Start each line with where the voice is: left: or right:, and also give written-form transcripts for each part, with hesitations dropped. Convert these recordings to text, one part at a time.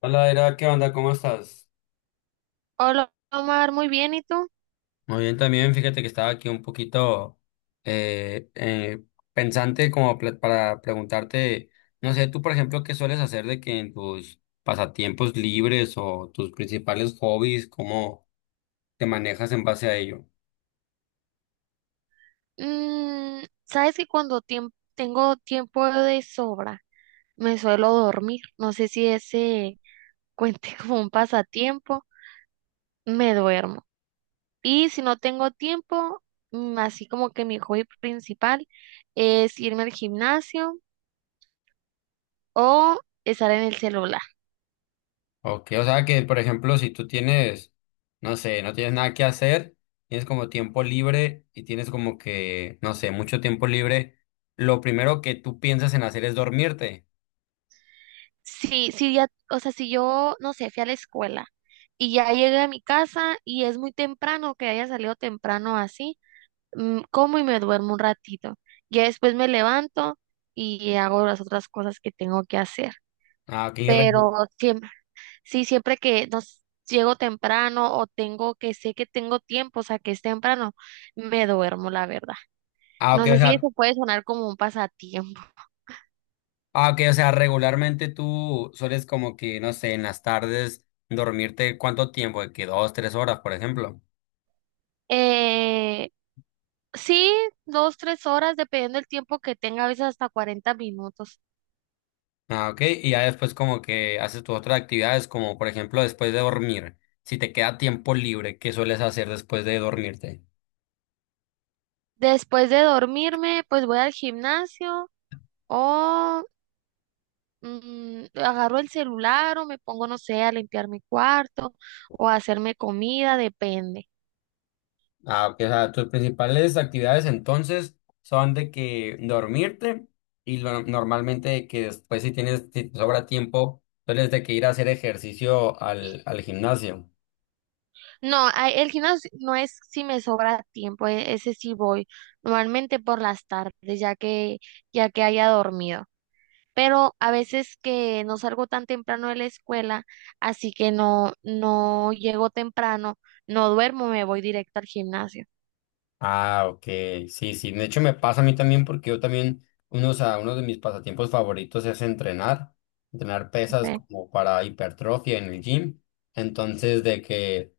left: Hola, Era, ¿qué onda? ¿Cómo estás?
right: Hola Omar, muy bien, ¿y tú?
left: Muy bien también, fíjate que estaba aquí un poquito eh, eh, pensante como para preguntarte, no sé, tú por ejemplo, ¿qué sueles hacer de que en tus pasatiempos libres o tus principales hobbies, cómo te manejas en base a ello?
right: Mm, sabes que cuando tengo tiempo de sobra, me suelo dormir. No sé si ese cuente como un pasatiempo, me duermo. Y si no tengo tiempo, así como que mi hobby principal es irme al gimnasio o estar en el celular.
left: Ok, o sea que por ejemplo, si tú tienes, no sé, no tienes nada que hacer, tienes como tiempo libre y tienes como que, no sé, mucho tiempo libre, lo primero que tú piensas en hacer es dormirte.
right: Sí, sí, ya, o sea, si yo, no sé, fui a la escuela y ya llegué a mi casa y es muy temprano, que haya salido temprano así. Como y me duermo un ratito. Ya después me levanto y hago las otras cosas que tengo que hacer.
left: Ah, ok.
right: Pero siempre, sí, siempre que nos llego temprano o tengo que sé que tengo tiempo, o sea, que es temprano, me duermo, la verdad.
left: Ah,
right: No
left: ok, o
right: sé si
left: sea,
right: eso puede sonar como un pasatiempo.
left: ah, ok, o sea, regularmente tú sueles como que, no sé, en las tardes dormirte cuánto tiempo, de que dos, tres horas, por ejemplo.
right: Eh, sí, dos, 3 horas, dependiendo del tiempo que tenga, a veces hasta 40 minutos.
left: Ah, ok, y ya después como que haces tus otras actividades, como por ejemplo después de dormir, si te queda tiempo libre, ¿qué sueles hacer después de dormirte?
right: Después de dormirme, pues voy al gimnasio o agarro el celular o me pongo, no sé, a limpiar mi cuarto o a hacerme comida, depende.
left: Ah, ok, o sea, tus principales actividades entonces son de que dormirte y normalmente de que después si tienes, si te sobra tiempo, sueles de que ir a hacer ejercicio al gimnasio.
right: No, el gimnasio no es si me sobra tiempo, ese sí voy, normalmente por las tardes, ya que haya dormido. Pero a veces que no salgo tan temprano de la escuela, así que no, no llego temprano, no duermo, me voy directo al gimnasio.
left: Ah, ok, sí, sí, de hecho me pasa a mí también porque yo también, unos a sea, uno de mis pasatiempos favoritos es entrenar, entrenar pesas como para hipertrofia en el gym, entonces de que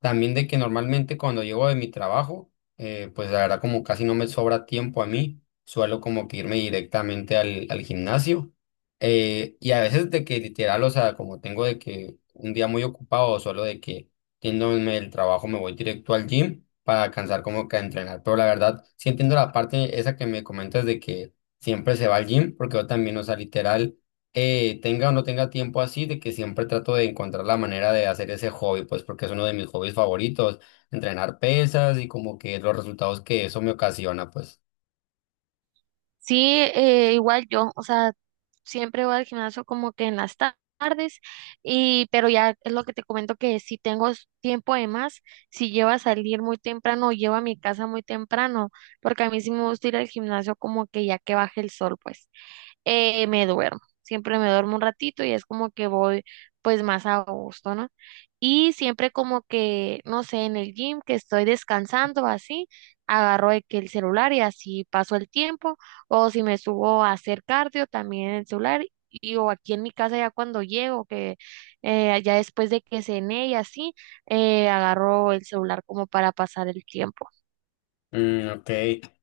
left: también de que normalmente cuando llego de mi trabajo, pues la verdad como casi no me sobra tiempo a mí, suelo como que irme directamente al gimnasio. Y a veces de que literal, o sea, como tengo de que un día muy ocupado, solo de que yéndome del trabajo me voy directo al gym para alcanzar como que a entrenar. Pero la verdad, sí entiendo la parte esa que me comentas de que siempre se va al gym, porque yo también, o sea, literal tenga o no tenga tiempo así, de que siempre trato de encontrar la manera de hacer ese hobby, pues porque es uno de mis hobbies favoritos, entrenar pesas y como que los resultados que eso me ocasiona, pues.
right: Sí, igual yo, o sea, siempre voy al gimnasio como que en las tardes y pero ya es lo que te comento que si tengo tiempo de más, si llevo a salir muy temprano o llevo a mi casa muy temprano, porque a mí sí me gusta ir al gimnasio como que ya que baje el sol, pues me duermo. Siempre me duermo un ratito y es como que voy pues más a gusto, ¿no? Y siempre como que, no sé, en el gym que estoy descansando así, agarro de que el celular y así paso el tiempo, o si me subo a hacer cardio también en el celular, y o aquí en mi casa ya cuando llego, que ya después de que cené y así, agarro el celular como para pasar el tiempo.
left: Mm, ok.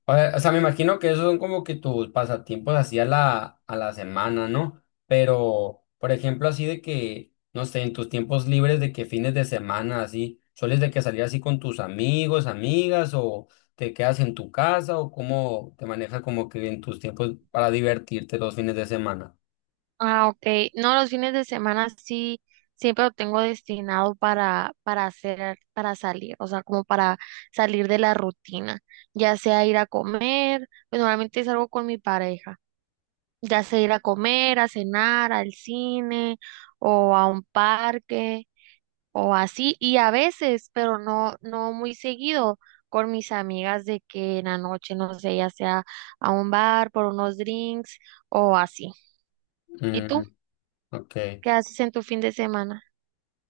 left: O sea, me imagino que esos son como que tus pasatiempos así a a la semana, ¿no? Pero, por ejemplo, así de que, no sé, en tus tiempos libres de que fines de semana, así, ¿sueles de que salir así con tus amigos, amigas, o te quedas en tu casa, o cómo te manejas como que en tus tiempos para divertirte los fines de semana?
right: Ah, ok. No, los fines de semana sí, siempre lo tengo destinado para hacer, para salir, o sea, como para salir de la rutina, ya sea ir a comer, pues normalmente salgo con mi pareja, ya sea ir a comer, a cenar, al cine o a un parque o así, y a veces, pero no, no muy seguido, con mis amigas de que en la noche, no sé, ya sea a un bar por unos drinks o así. ¿Y
left: Mm,
right: tú?
left: ok.
right: ¿Qué haces en tu fin de semana?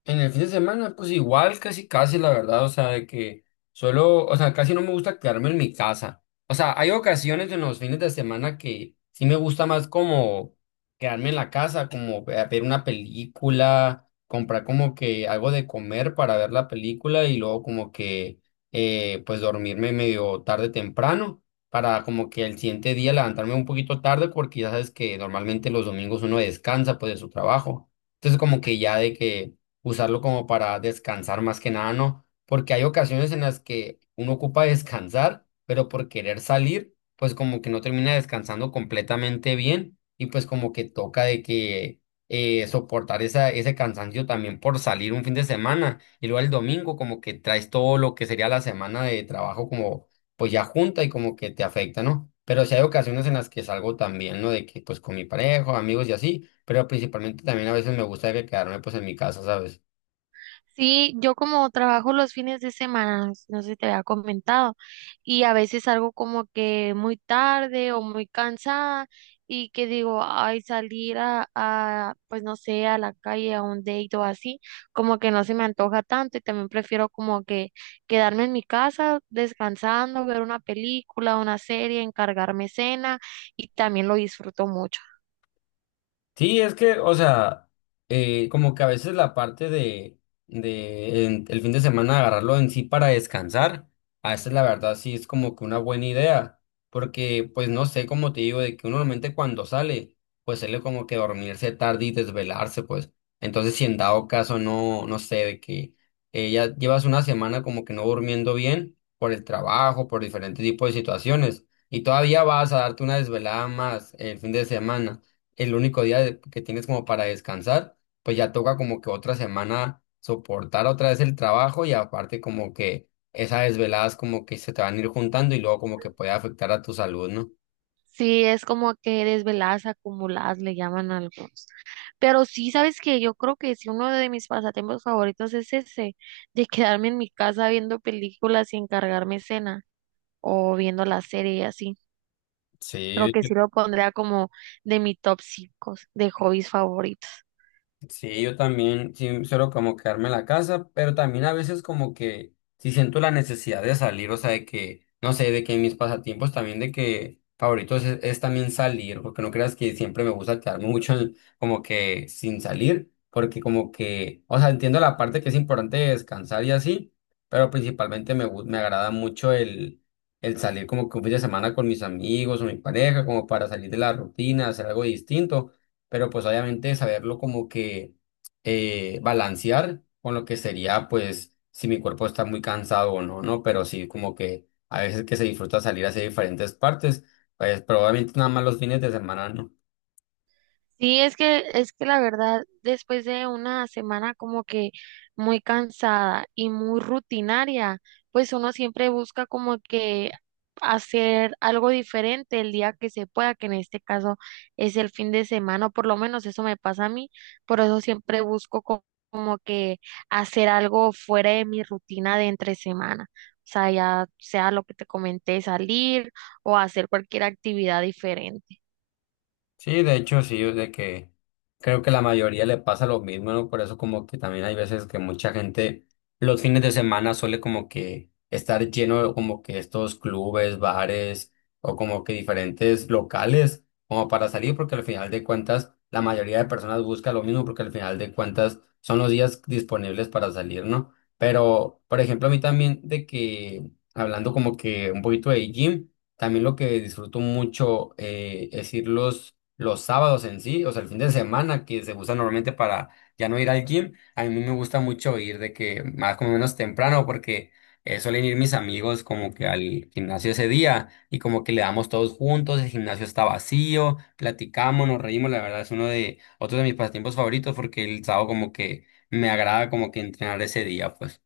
left: En el fin de semana, pues igual, casi, casi, la verdad, o sea, de que solo, o sea, casi no me gusta quedarme en mi casa. O sea, hay ocasiones en los fines de semana que sí me gusta más como quedarme en la casa, como ver una película, comprar como que algo de comer para ver la película y luego como que, pues dormirme medio tarde temprano para como que el siguiente día levantarme un poquito tarde porque ya sabes que normalmente los domingos uno descansa pues de su trabajo. Entonces como que ya de que usarlo como para descansar más que nada, ¿no? Porque hay ocasiones en las que uno ocupa descansar, pero por querer salir, pues como que no termina descansando completamente bien y pues como que toca de que soportar esa, ese cansancio también por salir un fin de semana y luego el domingo como que traes todo lo que sería la semana de trabajo como pues ya junta y como que te afecta, ¿no? Pero sí hay ocasiones en las que salgo también, ¿no? De que pues con mi pareja, amigos y así pero principalmente también a veces me gusta que quedarme pues en mi casa, ¿sabes?
right: Sí, yo como trabajo los fines de semana, no sé si te había comentado, y a veces salgo como que muy tarde o muy cansada y que digo, ay, salir a, pues no sé, a la calle, a un date o así, como que no se me antoja tanto y también prefiero como que quedarme en mi casa descansando, ver una película, una serie, encargarme cena y también lo disfruto mucho.
left: Sí, es que, o sea, como que a veces la parte de el fin de semana agarrarlo en sí para descansar, a veces la verdad sí es como que una buena idea, porque pues no sé, como te digo, de que uno normalmente cuando sale, pues sale como que dormirse tarde y desvelarse, pues. Entonces, si en dado caso no, no sé, de que ya llevas una semana como que no durmiendo bien por el trabajo, por diferentes tipos de situaciones, y todavía vas a darte una desvelada más el fin de semana el único día que tienes como para descansar, pues ya toca como que otra semana soportar otra vez el trabajo y aparte como que esas desveladas como que se te van a ir juntando y luego como que puede afectar a tu salud, ¿no?
right: Sí, es como que desveladas acumuladas le llaman algo. Pero sí, sabes que yo creo que sí, uno de mis pasatiempos favoritos es ese, de quedarme en mi casa viendo películas y encargarme cena o viendo la serie y así. Creo
left: Sí.
right: que sí lo pondría como de mi top 5 de hobbies favoritos.
left: Sí, yo también sí suelo como quedarme en la casa, pero también a veces como que sí siento la necesidad de salir, o sea, de que, no sé, de que mis pasatiempos también de que favoritos es también salir, porque no creas que siempre me gusta quedarme mucho como que sin salir, porque como que, o sea, entiendo la parte que es importante de descansar y así, pero principalmente me, me agrada mucho el salir como que un fin de semana con mis amigos o mi pareja, como para salir de la rutina, hacer algo distinto pero pues obviamente saberlo como que balancear con lo que sería pues si mi cuerpo está muy cansado o no, ¿no? Pero sí como que a veces que se disfruta salir hacia diferentes partes, pues probablemente nada más los fines de semana, ¿no?
right: Sí, es que la verdad, después de una semana como que muy cansada y muy rutinaria, pues uno siempre busca como que hacer algo diferente el día que se pueda, que en este caso es el fin de semana, o por lo menos eso me pasa a mí, por eso siempre busco como que hacer algo fuera de mi rutina de entre semana. O sea, ya sea lo que te comenté, salir o hacer cualquier actividad diferente.
left: Sí, de hecho, sí, es de que creo que la mayoría le pasa lo mismo, ¿no? Por eso como que también hay veces que mucha gente los fines de semana suele como que estar lleno de como que estos clubes, bares o como que diferentes locales como para salir porque al final de cuentas la mayoría de personas busca lo mismo porque al final de cuentas son los días disponibles para salir, ¿no? Pero, por ejemplo, a mí también de que hablando como que un poquito de gym, también lo que disfruto mucho es irlos los sábados en sí, o sea, el fin de semana que se usa normalmente para ya no ir al gym, a mí me gusta mucho ir de que más como menos temprano porque suelen ir mis amigos como que al gimnasio ese día y como que le damos todos juntos, el gimnasio está vacío, platicamos, nos reímos, la verdad es uno de otro de mis pasatiempos favoritos porque el sábado como que me agrada como que entrenar ese día, pues.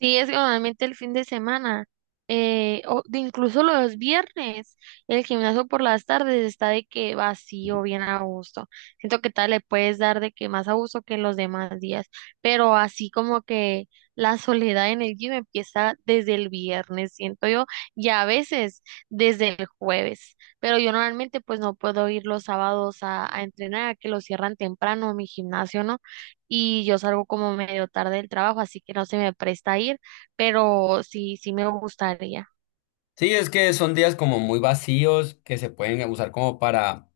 right: Sí, es que normalmente el fin de semana, o de incluso los viernes, el gimnasio por las tardes está de que vacío, bien a gusto. Siento que tal le puedes dar de que más a gusto que los demás días, pero así como que la soledad en el gym empieza desde el viernes, siento yo, y a veces desde el jueves. Pero yo normalmente pues no puedo ir los sábados a entrenar, que lo cierran temprano mi gimnasio, ¿no? Y yo salgo como medio tarde del trabajo, así que no se me presta ir, pero sí, sí me gustaría.
left: Sí, es que son días como muy vacíos que se pueden usar como para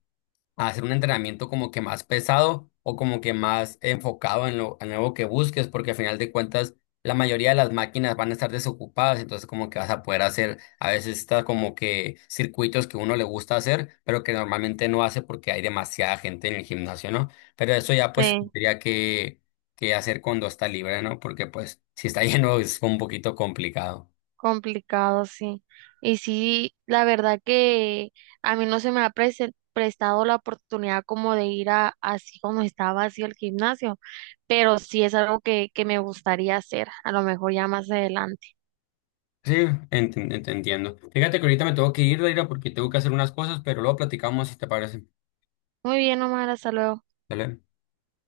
left: a hacer un entrenamiento como que más pesado o como que más enfocado en lo, nuevo que busques, porque al final de cuentas la mayoría de las máquinas van a estar desocupadas, entonces como que vas a poder hacer a veces está como que circuitos que uno le gusta hacer, pero que normalmente no hace porque hay demasiada gente en el gimnasio, ¿no? Pero eso ya pues
right: Sí,
left: tendría que hacer cuando está libre, ¿no? Porque pues si está lleno es un poquito complicado.
right: complicado, sí. Y sí, la verdad que a mí no se me ha prestado la oportunidad como de ir a así como estaba así el gimnasio, pero sí es algo que me gustaría hacer, a lo mejor ya más adelante.
left: Sí, entiendo. Fíjate que ahorita me tengo que ir, Daira, porque tengo que hacer unas cosas, pero luego platicamos si te parece.
right: Muy bien, Omar, hasta luego.
left: ¿Vale?